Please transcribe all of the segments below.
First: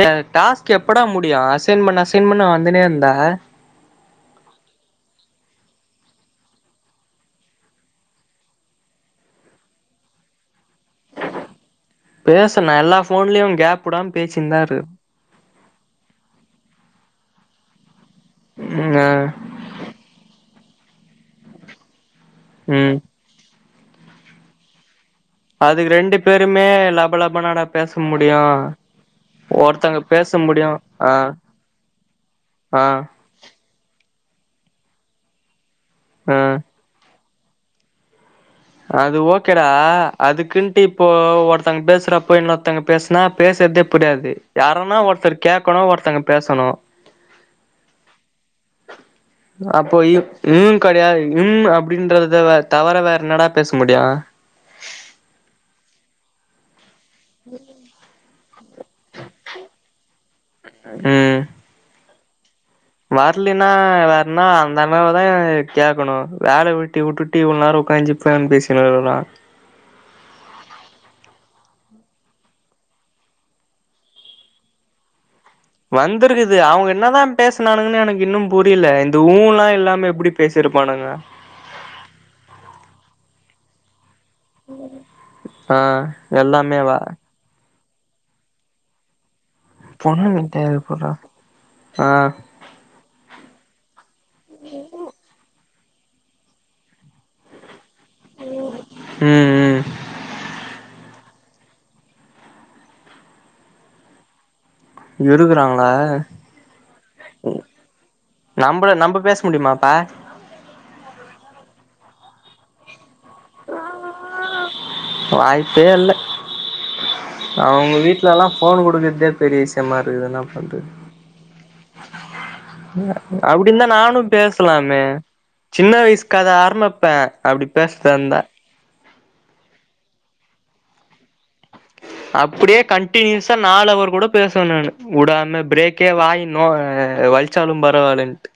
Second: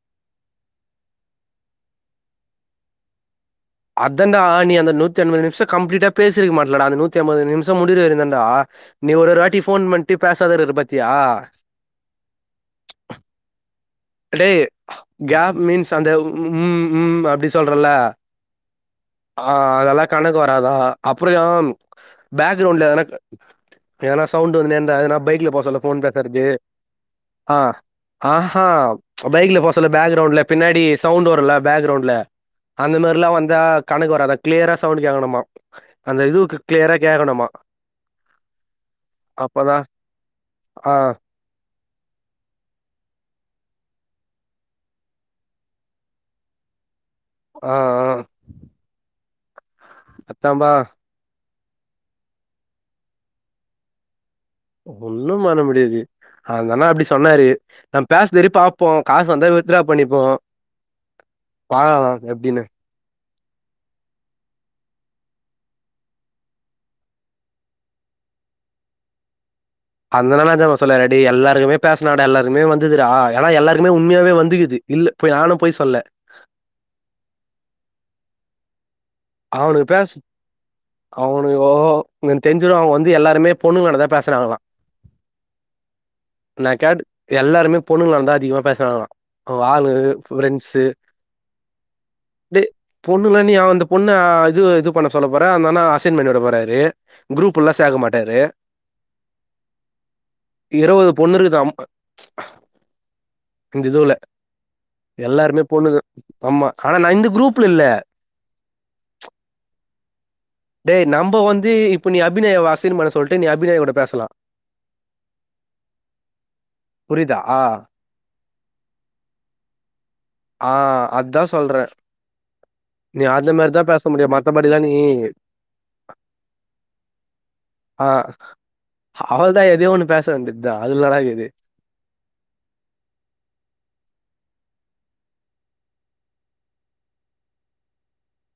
ஏய் ஆ டாஸ்க் எப்படா முடியு அசைன் பன்னா அசைன் பன்ன வந்துனே இருந்தா அதண்டா நீ அந்த நூத்திஐம்பது நிமிஷ கம்ப்ளீட்டா பேசிருக்கமாட்டலடா அந்த நூத்தி ஐம்பது நிமிஷம் முடியுறவரையு தாண்டா நீ ஒரு ஒரு வாட்டியு போன் பண்ட்டு பேசாதிரு இரு பத் பேசனே எல்லா போன்லயு கேப் விடாம அடே பேசின்தா இரு கேப் மீன்ஸ் அந்த ம் ம் அப்டி சொல்றல்ல ஆ அதெல்லா கணக்கு வ ராதாஅப்றயு பேக்ரவுண்ட்ல ம் எதனா எதனா சவுண்ட் வந்துனேந்தா பைக்ல போ சொல்ல அதுக்கு போன் ரெண்டு பேசரது பேருமே ஆ லபலபனாடா பேச முடியு ஆஹா பைக்ல போ சொல்ல ஒருத்தங்க பேச பேக்ரவுண்ட்ல முடியு பின்னாடி ஆ சவுண்ட் வரும்ல பேக்ரவுண்ட்ல ஆ அந்த மாரிலா வந்தா கா க்கு வராதா க்ளியரா சவுண்ட் கேக்கணுமா அந்த ஆ இதுவுக் க்ளியரா கேக்கணுமா அது ஓகேடா அப்பதான் அதுக்குன்ட்டு ஆ இப்போ ஒர்த் ங்க பேசுறப்ப இன்னொருத்தங்க பேசுனா பேசறதே புரியாது யாரனா ஒருத்தர் கேட்கணு ஒருத்தங்க பேசணு ஆ ஆ ஆ அப்ப வ் அதான்பா ம் கெடையாது ம் அப்படின்றத தவற வேற என்னடா பேச முடியு ஒன்னு பண்ண முடியாது அந்தண்ணா அப்டி சொன்னாரு நா பேச சரி பாப்போ காசு வந்தா வித்ரா பண்ணிப்போ ம் பாழலா எப்டின்னு வரலன்னா வேறன்னா அந்த அண்ணாவ தா கேக்கணு வேல வெட்டி விட்டுட்டு இவ்ளோ நேர உக்காஞ்சி இப்பான் பேசினுருக்குறோ அந்ததன்னா ராஜா சொல்லல டேய் எல்லாருக்குமே பேசினடா எல்லாருக்குமே வந்துது ஆனா எல்லாருக்குமே உண்மையாவே வந்துக்குது இல்ல போய் நானு பொய் சொல்ல வந்திருக்குது அவங்க என்னதா பேசனானுங்கன்னு எனக்கு இன்னு புரியல ஊல்லா அவனு பேச இல்லாம எப்டி பேசிருப்பானுங்க அவனுங்கோ தெரிஞ்சது அவங்க வந்து எல்லாருமே பொண்ணுங்கலாண்டதா பேசுராங்களா ஆ நா எல்லாமேவா கேட் எல்லாருமே பொண்ணுங்கலாண்டதா அதிகமா பேசறாங்களா உ ஆளு பொண்ணுங்கிட்ட ஃப்ரெண்ஸ் எப்புட்றா ஆ இது பொண்ணுல நீ அந்த பொண்ண இது இது பண்ண சொல்ல போற அந்த அண்ணா அசைன்பண்ணிவுட போறாரு குரூப் உள்ள சேக்க மாட் டாரு ம் ம் இருவது பொண்ணு இருக்கு மொத்தம் இந்த இதுவுல எல்லாருமே இருக்குறாங்களா பொண்ணுங்க ஆமா ஆனா நா இந்த குரூப்ல இல்ல நம்ப நம்ப பேச முடியுமாப்பா டேய் நம்ப வந்து இப்ப நீ அபிநயாவ அசைன் பண்ண சொல்ட்டு நீ அபிநயாகூட பேசலா புரியுதா அவுங்க வீட்லல்லா ஃபோன் குடுக்கறதே பெரிய விஷயமா இருக்குது இன்னா ஆ பண்றது அதா சொல்றே நீ அந்த மாரிதா அப்டினா பேச நானு முடியு மத்தபடிலா நீ பேசலாமே சின்ன வயசுக்கத ஆரம்மிப்பே அப்டி பேசறதா இருந்தா அவல்தா எதயோ ஒன்னு பேச வேண்டிதா அதுல ஏன்னடாகிது அப்டியே கண்டினியூஸா நாலு அவர் கூட பேசுவே நாணு உடாம பிரேக்கே வாயி நோவ வலிச்சாலு பரவாலன்ட்டு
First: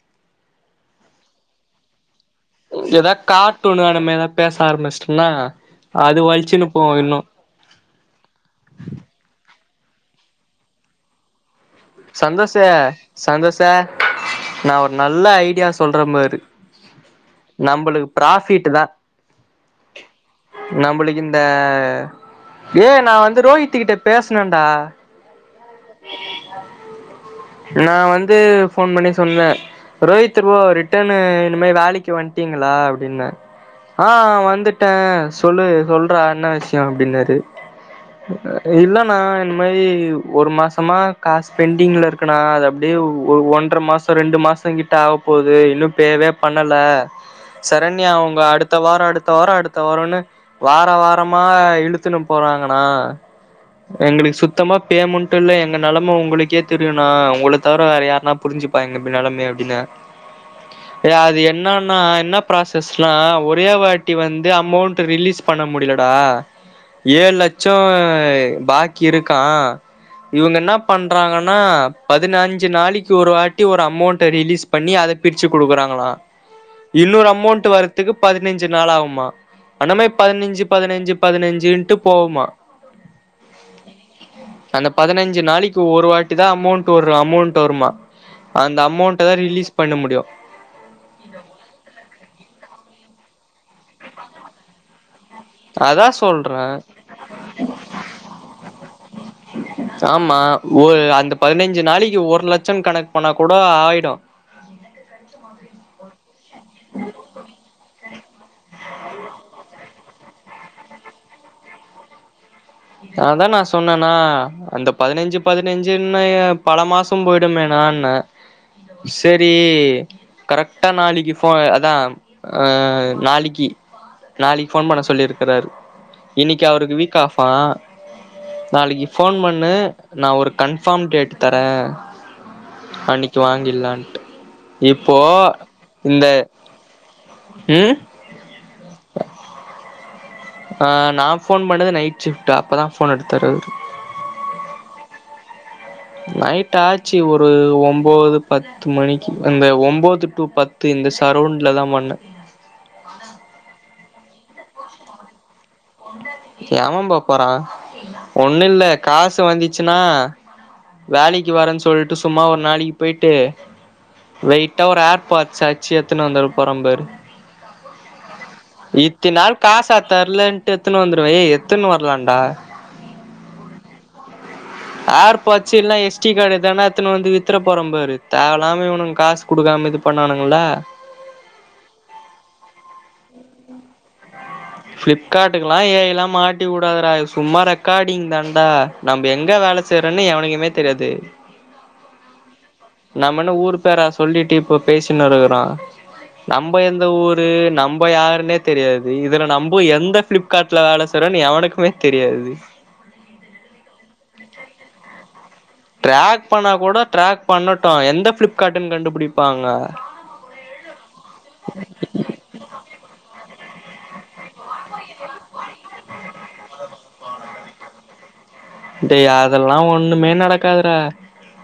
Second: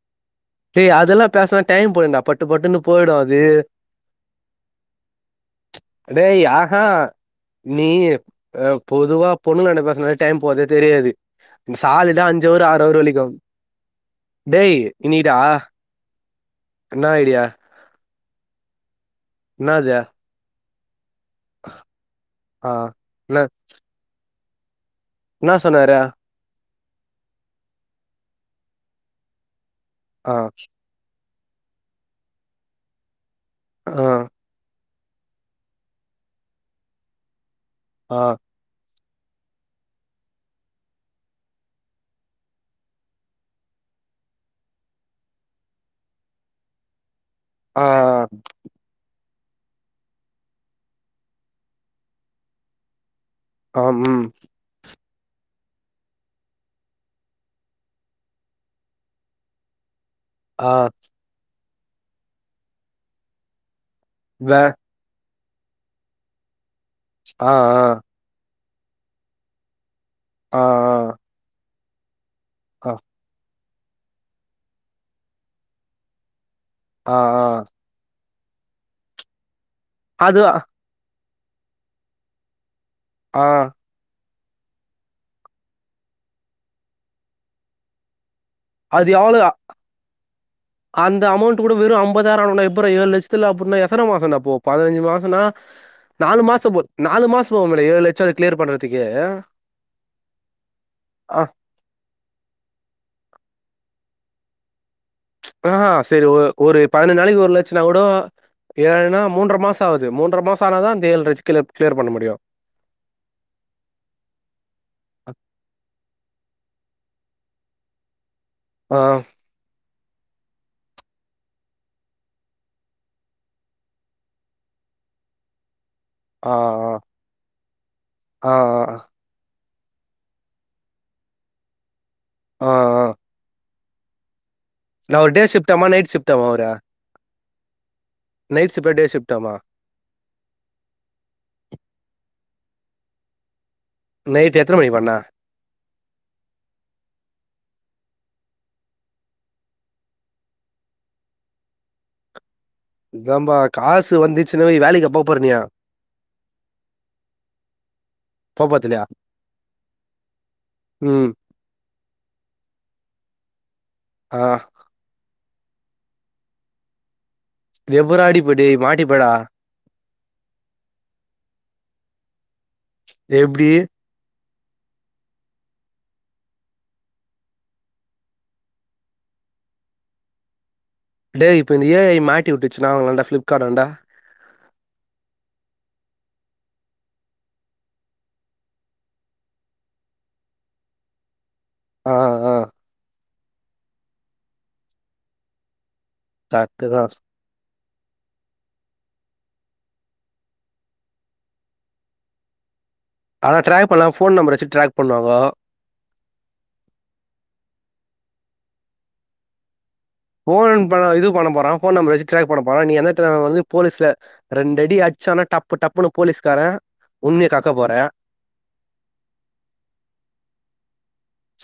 டேய் அதெல்லா பேசனா டைம் போயிடும்டா பட் ஏதா கார்ட்டூனு அந்த மாரிலா பேச ஆரம்பிஷ்டேனா டேய் அ ஆ நீ அ பொதுவா பொண்ணுங்களாண்ட பேசனாலே டைம் போறது தெரியாது சாலிடா அஞ்சவர் சந்தோஷே ஆறவர் வெலிக்கு டேய் நல்லா ஐடியா சொல்றே பாரு நா ஐடியா ப்ராஃபிட் தா நா அது நம்புளுக்கு இந்த ஆ ஏய் நா வந்து ரோஹித்து கிட்ட பேசனேன்டா இன்னா சொன்னாரு நா வந்து ஃபோன் பண்ணி சொன்னே ஆ ரோஹித் ப்ரோ ரிட்டனு இந்த மாரி வேலைக்கு வன்டீங்களா அப்டின்ன ஆ வந்துட் டே சொல்லு சொல்றா என்ன விஷயோ அப்டின்னாரு ஆ இல்ல இல்லணா இந்த மாரி ஒரு மாச மா காசு பெண்டிங்ல இருக்குனா அது அப்டியே ஒ ஒ ஒன்ற மாசோ ரெண்டு மாசோ கிட்ட ஆவப்போது இன்னு பேவே பண்ணல ஆ சரண்யா அவங்க அடுத்த வாரோம் அடுத் அடுத்த வாரோ அடுத்த வாரோம்னு வார வாரமா இழுத்துன்னு போறாங்கண்ணா ஆ ம் எங்களுக்கு சுத்தமா பேமெண்ட் ட்டுல எங்க நெலைமை உங்களுக்கே தெரியுணா உங்கள தவிர வேற யாருண்ணா புரிஞ்சுப்பா எங்க இப் நெலைமைய அப்டின்னே ஆ இன்னான்னா என்னா ப்ராசஸ்லா ஒரே வாட்டி வந்து வே அமௌண்ட் ரிலீஸ் பண்ண முடிலடா ஏழு ஆ ஆ லட்சோ பாக்கி இருக்கா இவுங்க ஆ என்னா பண்றாங்கன்னா பதினஞ்சு ஆ நாளைக்கு ஒரு வாட் டி ஒரு அமௌண்ட்ட ரிலீஸ் பண்ணி அத பிரிச்சி குடுக்குறாங்களா ஆ இன்னொரு ஆ அமௌண்ட் வரதுக்கு பதினஞ்சு நாள் ஆவுமா அந்த மாரி அது பதினஞ்சி பதினஞ்சி பதினஞ்சின்ட்டு போவுமா அ அந்த பதினஞ்சு நாளைக்கு ஒரு வாட்டி தா அமௌண்ட் ஒரு அமௌண்ட் வருமா அந்த அது அமௌண்ட தா எவ்ளோ ரிலீஸ் பண்ண முடியு அந்த அமௌண்ட் கூட வெறு ஐம்பதாயிரோ அளவுனா எப்புட்றா ஏழு லட் த்துல அப்புட்னா எத்தன மாசம் டா போவு பதினஞ்சி மாச ன்னா அதா நாலு சொல்றே மாசோ போ நாலு மாசோ போவுமே டா ஏழு லட்சோ அத கிளியர் பண்றதுக்கே ஆமா ஒரு அந்த பதினஞ்சி நாளைக்கு ஒரு லட்சம் கணக்கு பண்ணா கூடோ போய்டோ ஆஹ சேரி ஒ ஒரு பதினஞ்சி நாளைக்கி ஒரு லட்சோன்னா கூட ஏன்னா மூன்ற மாசோ ஆகுது மூன்ற மாசோ ஆனதா அந்த ஏழு லட்சோ கிளியர் கிளியர் பண்ண முடியு அதா நா சொன்னேனா அந்த பதினஞ்சி பதினஞ்சின்னே பல மாசோ போய்டுமேனாண்ணே ஆ ஆ செரி கரெக்டா நாளிக்கு போ அதா ஆ நாளிக்கி நாளிக்கு ஃபோன் பண்ண சொல்லியிருக்கறாரு இன்னக்கி அவருக்கு ஆ வீக் ஆஃப்ஆ ஆ நாளிக்கு ஆ ஃபோன் பண் ணு நா ஒரு கன்பார்ம் டேட் தரே ஆ ஆ அன்னிக்கி வாங்கீர்லான்னு நா இப்போ ஒரு டே ஷிஃப்ட்டாமா நைட் இந்த ஷிஃப்ட்டாமா அவரு ம் நைட் ஷிஃப்ட்டா டே ஷிஃப்ட்டாமா ஆ நா ஃபோன் பண்ணது நைட் ஷிஃப்ட் அப்பதா ஃபோன் எடுத்தாரு அவரு நைட்டு் எத்தன மணிக்கு பண்ண நைட் ஆச்சி ஒரு ஒம்போது பத்து மணிக்கு அந்த ஒம்போது டு பத்து இந்த சரவுண்ட்ல தா பண்ணே இதாம்பா காசு வந்துச்சின்னு வை வேலக்கி எப்ப போற நீ ஏவே போ போறா போ ஒண்ணு இல்ல போறதில்லையா காசு வந்துச்சுன்னா ம் வேலக்கி வரேன்னு சொல்ட்டு சும்மா ஒரு நாளைக்கி போய்ட்டு ஆ வெயிட்டா ஒரு ஏர்பாட்ஸ் அச்சி எத்துன்னு வந்துற போறே பாரு எப்புறா அடிப்ப டேய் மாட்டிப்படா இத்தினி நாள் காசா தரலன் எத்துன்னு வந்துருவே ஏ எத்துன்னு வரலான்டா எப்டி உ [unintelligible] ஏர்பாட்ஸ் இல்லன்னா எஸ் டி கார்ட் எதனா எடுத்துன்னு வந்து வித்ற போறே பாரு தேவல்லாம இவனுங்க காசு குடுக்காம இது பண்ணானுங்கல்ல டேய் இப்ப இந்த ஏ ஐ மாட்டி விட்டுச்சுன்னா அவங்கள்டா பிளிப்கார்ட்டாண்ட ஃப்ளிப்காட்டுக்குல்லா ஏ ஐல்லாம் மாட்டி வுடாதுடா இது சும்மா ரெக்கார்டிங் தண்டா நம்ப எங்க வே ல செய்றேன்னு எவனுக்குமே தெரியாது ஆ ஆ நம்ம என்ன ஊரு பேரா சொல்லிட்டு இப்ப பேசின்னு இருக்கிறோ நம்ப கரெக்ட்டு தா எந்த ஊரு நம்ப யாருன்னே தெரியாது இ துல நம்ப எந்த பிளிப்கார்ட்ல வேல செய்றோன்னு எவனுக்குமே தெரியாது ஆனா ட்ராக் பண்ணலா ஃபோன் நம்பர வச்சு ட்ராக் பண்ணுவாங்க ட்ராக் பண்ணா கூட ட்ராக் பண்ணட்டு எந்த ஃப்ளிப்காட்டுன்னு கண்டுபிடிப்பாங்க ஃபோன் பா இது பண்ண போறா ஃபோன் நம்பர வச்சி ட்ராக் பண்ண போற நீ எந்த எடத்துல வர்றது போலீஸ்ல ரெண்டடி அடிச்சானா டப்பு டப்புன்னு போலீஸ்காரே உண்மய கக்க போற டேய் அதெல்லா ஒண்ணுமே நடக்காதுறா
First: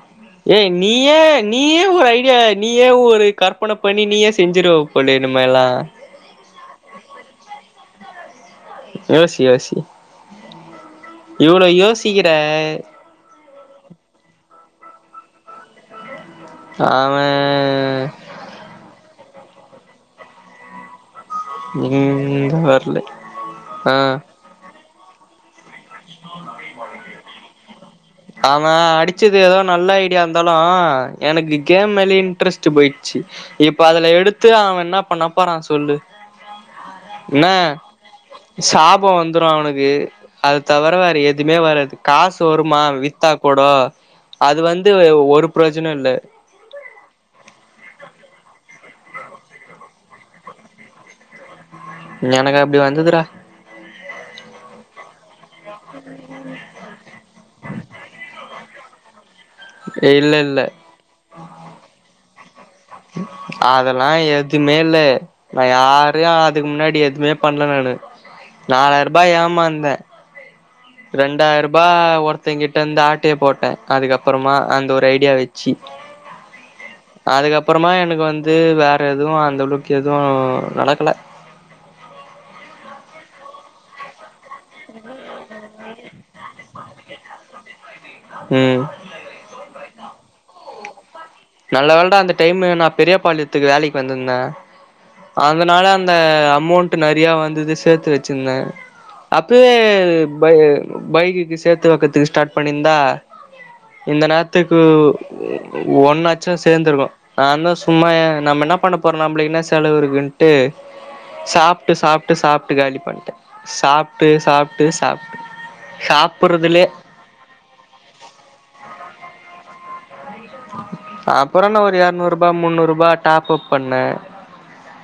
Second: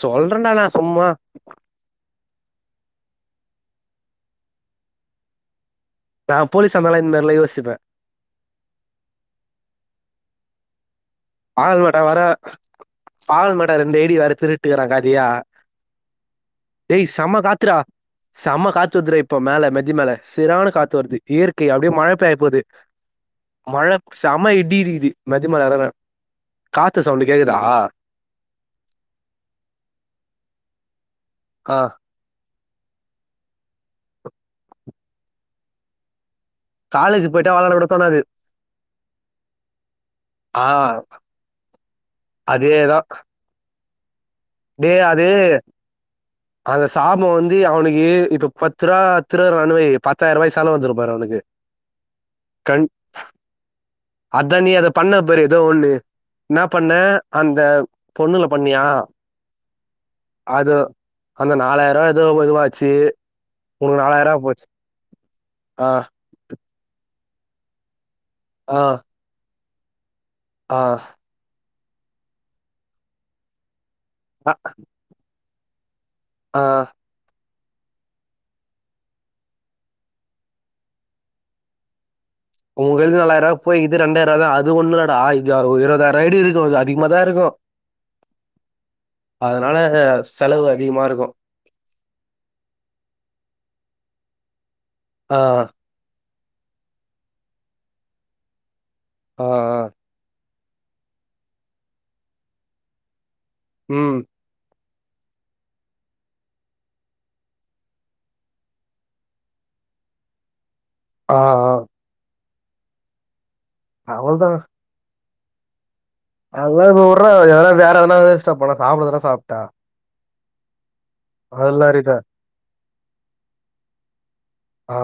சொல்றேன்டா ஏ நா சும்மா நீயே நீயே ஒரு ஐடியா நீயே ஒரு கற்பன பண்ணி நீயே செஞ்சிருவ போல இனிமேல்லா நா போலீஸா இருந்தால்லா இந்த மாரில்லா யோசிப்பே யோசி யோசி இவ்ளோ ஆள் யோசிக்கிற இந்தேடி வர்ற திருட்டுக்காறே காலியா ஏய் அவ செம காத்துறா செம காத்து வர்துறா இப் போ மேல மெத்தி மேல சீரான காத்து வருது இயற்கை அப்டியே மழ பெய்ய இங்க போது வரல மழ ஆ செம்ம இடி இடிக்குது மெத்து மேல வரவு காத்து சவுண்ட் கேக்குது அவே அடிச்சது ஏதோ நல்ல ஐடியா இருந்தாலு எனக்கு ஆ கேம் மேலயே இன்ட்ரஸ் ட்டு போயிடுச்சி இப்ப அதுல எடுத்து அவே என்ன பண்ணப்போறா சொல்லு காலேஜ் என்ன போயிட்டா விளையாட கூட தோணாது சாபோ வந்துரு அவனுக்கு அது ஆ தவற வேற எதுவுமே வராது காசு வருமா வித்தா கூட டே அது இல்ல அந்த சாப வந்து அவுனுக்கு இப்ப பத் ருவா பத்ருவானு வெய் பத்தாயார்வாய்க் செலவ் வந்துரும்பாரு அவுனுக்கு எனக்கு அப்டி வந்துதுடா அதா நீ அத பண்ண பாரு எதோ ஒண்ணு என்னா பண்ண அந்த பொண்ணுல பண்ணியா இல்ல இல்ல அது அந்த நாலாயிருவா எதோ ஒதுவாய் அதெலா எதுமே இல்லே நா ஆ யாரையு அதுக் முன்னாடி எதுமே பண்ல நானு ஆ நாலாயிருபா ஏமாந்த ஆ ரெண்டாயிருபா ஒருத்தங்கிட்ட இருந்து ஆட்டய போட்ட அ அதுக்கப்புறமா அந்த ஒரு ஐடியா வச் சி ஆ அதுக்கப்பறமா எனக்கு வந்து வேற எதுவு அந்தளவுக்கு எதுவு நடக்கல ந [unintelligible] உங்கைல நாலாயர போய்க்குது ரெண்டாயர தா அது ஒண்ணு இல்லடா ஒரு இருபதாயிர ஐ டி இருக்கு இது அதிகமாதா இருக்கு ம் அதனால செலவு அதிகமா இருக்கு நல்ல வேலடா அந்த டைமு நா பெரியபாளையத்துக்கு வேலைக்கு வந்திருந்த ஆ அதனால அந்த அமௌண்ட் நறைய வந்துது சேத்து வச்சிருந்தே ஆ அப்பயே ஆ பை பைக்குக்கு சேத்து வெக்கதுக்கு ஸ்டார்ட் பண்ணிருந்தா ம் இந்த நேரத்துக்கு ஒன்ன லட்ச சேந்துருக்கு நாந்தா சும்மா எ நம்ம என்ன பண்ண போறோ நம்மளுக்கு என்ன செலவிருக்குன்ட்டு ஆ ஆ சாப்ட்டு சாப்ட்டு சாப்ட்டு காலி பண்ட்டே சாப்ட்டு சாப்ட்டு சாப்ட்டு அதலா சாப்புறதுலே இப்ப வுடறா எதனா வேற எதனா வேஸ்டா போனே சாப்டதானே சாப்ட்ட அப்பற என்ன ஒரு ரிதா எரநூறுபா முன்னூறுபா டாப் அப் பண்ண ஆ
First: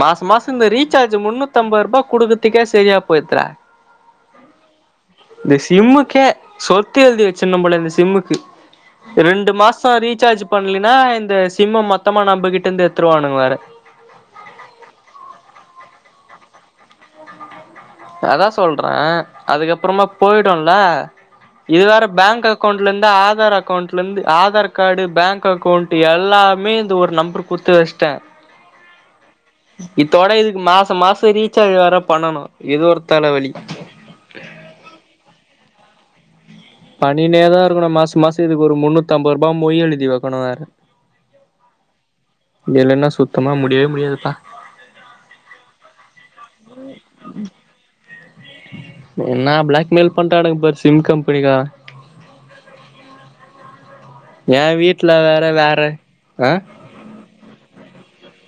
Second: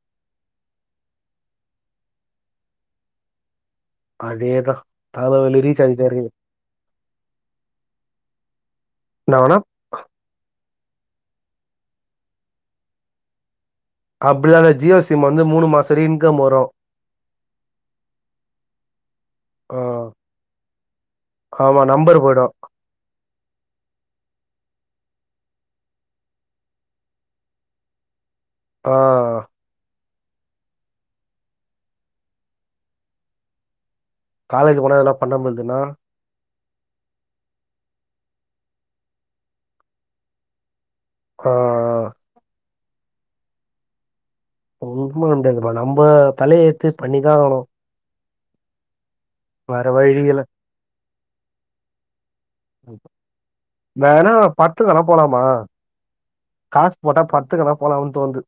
மாச மாச இந்த ரீசார்ஜ் முன்னூத்தம்பது ருபா குடுக்கறதுக்கே சரியா போயிடுதுடா அதேதா இந்த தலவலி ரீசார்ஜ் மாரி சிம்முக்கே சொத் து எழுதி வச்சிரணு போல இருக்கு இந்த சிம்முக்கு நா ரெண்டு வேணா மாசோ ரீசார்ஜ் பண்லினா இந்த சிம்ம மொத்தமா நம்பகிட்ட இருந்து எடுத்ருவானுக வேற அப்டிலா இல்ல ஜியோ சிம் வந்து மூணு மாசோ வர இன்கம் வரு அதா சொல்றே ஆ அதுக்கப்பறமா போயிடுல்ல ஆமா இது வேற நம்பர் போயிடு பேங்க் அக்கௌண்ட்ல இருந்து ஆதார் அக் கவுண்ட்ல இருந்து ஆதார் கார்டு பேங்க் அக்கௌண்ட் எல்லாமே இந்த ஒரு நம்பர் குடுத்து வெச்ட்டே ஓ இத்தோட இதுக்கு மாச மாச ரீசார்ஜ் வேற பண்ணணு இதொரு தலைவலி காலேஜ் போனா இதெலா பண்ணாமிருந்தினா பன்னினே தா இருக்கணு மாச மாச இதுக்கு ஒரு முன்னூத்தம்பது ருபா மொய் எழுதி வெக்கணு வேற ஆ ஆ இதில்லனா சுத்தமா முடியவே முடியாதுப்பா ஒன்னு பண்ண முடியாதுப்பா நம்ப தலையெத்து பண்ணிதா ஆகணு என்னா வேற பிளாக்மெயில் வழி இல்ல பண்றானுக பாரு சிம் கம்பெனிக்கார [unintelligible] வேனா ஏ படத்துக்கு வேனா வீட்ல போலாமா வேற வேற ஆ காசு போட்டா படதுக்கெதுனா போலாமான் தோணுது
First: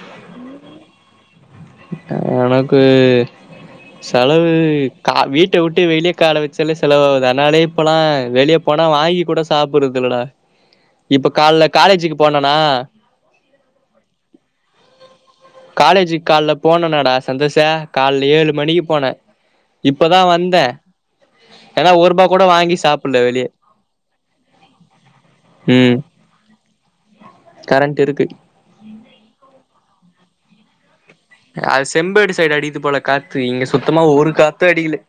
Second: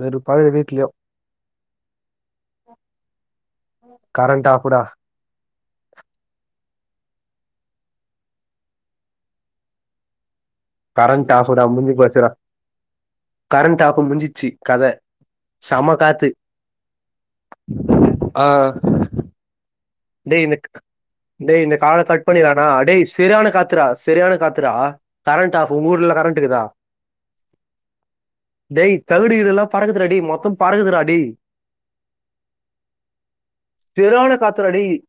வெறு பழைய வீட்லயோ அ எனக்கு கரண்ட் செலவு ஆஃப்டா கா வீட்ட விட்டு வெளிய கால வெச்சாலே செலவாவுது அதனாலயே இப்பலா வெளிய போனா வாங்கி கூட சாப்பிடறதில்லடா கரண்ட் ஆஃபுடா முஞ்சு போச்சுடா போனனா கரண்ட் ஆஃப் முஞ்சிச்சு கத செம காலேஜுக்கு காத்து காலல போனனடா சந்தோஷு கால ஆ ஏழு மணிக்கு போன இப்பதா டேய் இந்த வந்த டேய் இந்த கால கட் பண்ணிறானா டேய் செரியான வெளிய காத்துரா செரியான காத்துரா கரண்ட் ஆஃப் உங்க ம் ஊர்லலா கரண்டக்குதா கரண்ட் இருக்கு டேய் தகுடு இதெலா பறக்குதுடா டேய் மொத்த பறகுதுடா அது செம்பேடு சைடு அடிக்கிது போல காத்து இங்க சுத்தமா ஒரு செரியான காத்து காத்துடா டேய் அடிக்கிலே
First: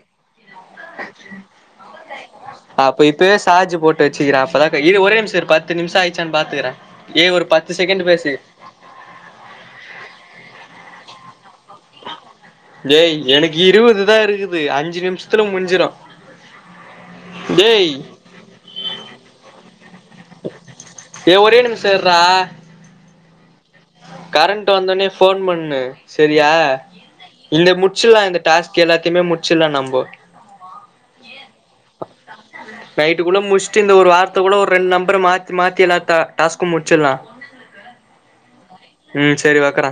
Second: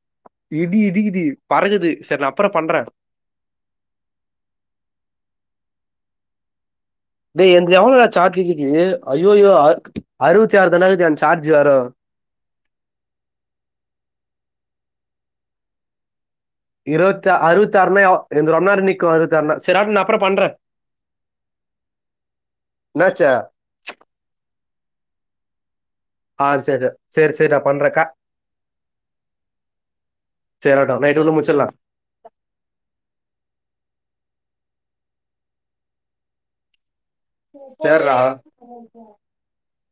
இடி இடிக்குது பறக்குது செரி நா அப்புற அ பண்றே அப்ப இப்வே சார்ஜ் போட்டு வச்சிக்கிற அப்தா க இரு ஒரே மிஷ் செர் பத்து நிமிஷ ஆயிர்ச்சான் பாத்துகிற டேய் என்து எவ்ளோடா சார்ஜ் இக்கீது ஐய்யயோ அ அறுவத்தி ஆறு தான்டா இக்கீது என் சார்ஜ் வேற டேய் எனுக்கு இருவது தா இருக்குது அஞ்சு நிமிஷ்த்ல முஞ்சிரு இருவத்தா அறுவத்தாறுனா எ என்து ரொம்ப நேரோ நிக்கு அறுவத்தாறுனா செரி ஆட் நா அப்ற பண்ற ஏ ஒரே நிமிஷோ இர்றா என்னாச்சே கரண்ட் வந்தோனே ஃபோன் பண்ணு ஆ செரியா சரி சரி சரி சரி நான் இந்த பண்றேன்க்கா முட்ச்சிலா இந்த டாஸ்க் எல்லாத்தியுமே முட்ச்சிலா நம்போ தேறோட்டோ நைட்டு வந்து முச்சிறலா நைட்டுக்குள்ள முட்ச்சிட்டு இந்த ஒரு வார்த் து குள்ள ஒரு ரெண்டு நம்பர மாத்தி மாத்தி எல்லா டா டாஸ்கு முட்ச்சிலா சேர்ரா ம் செரி வெக்கற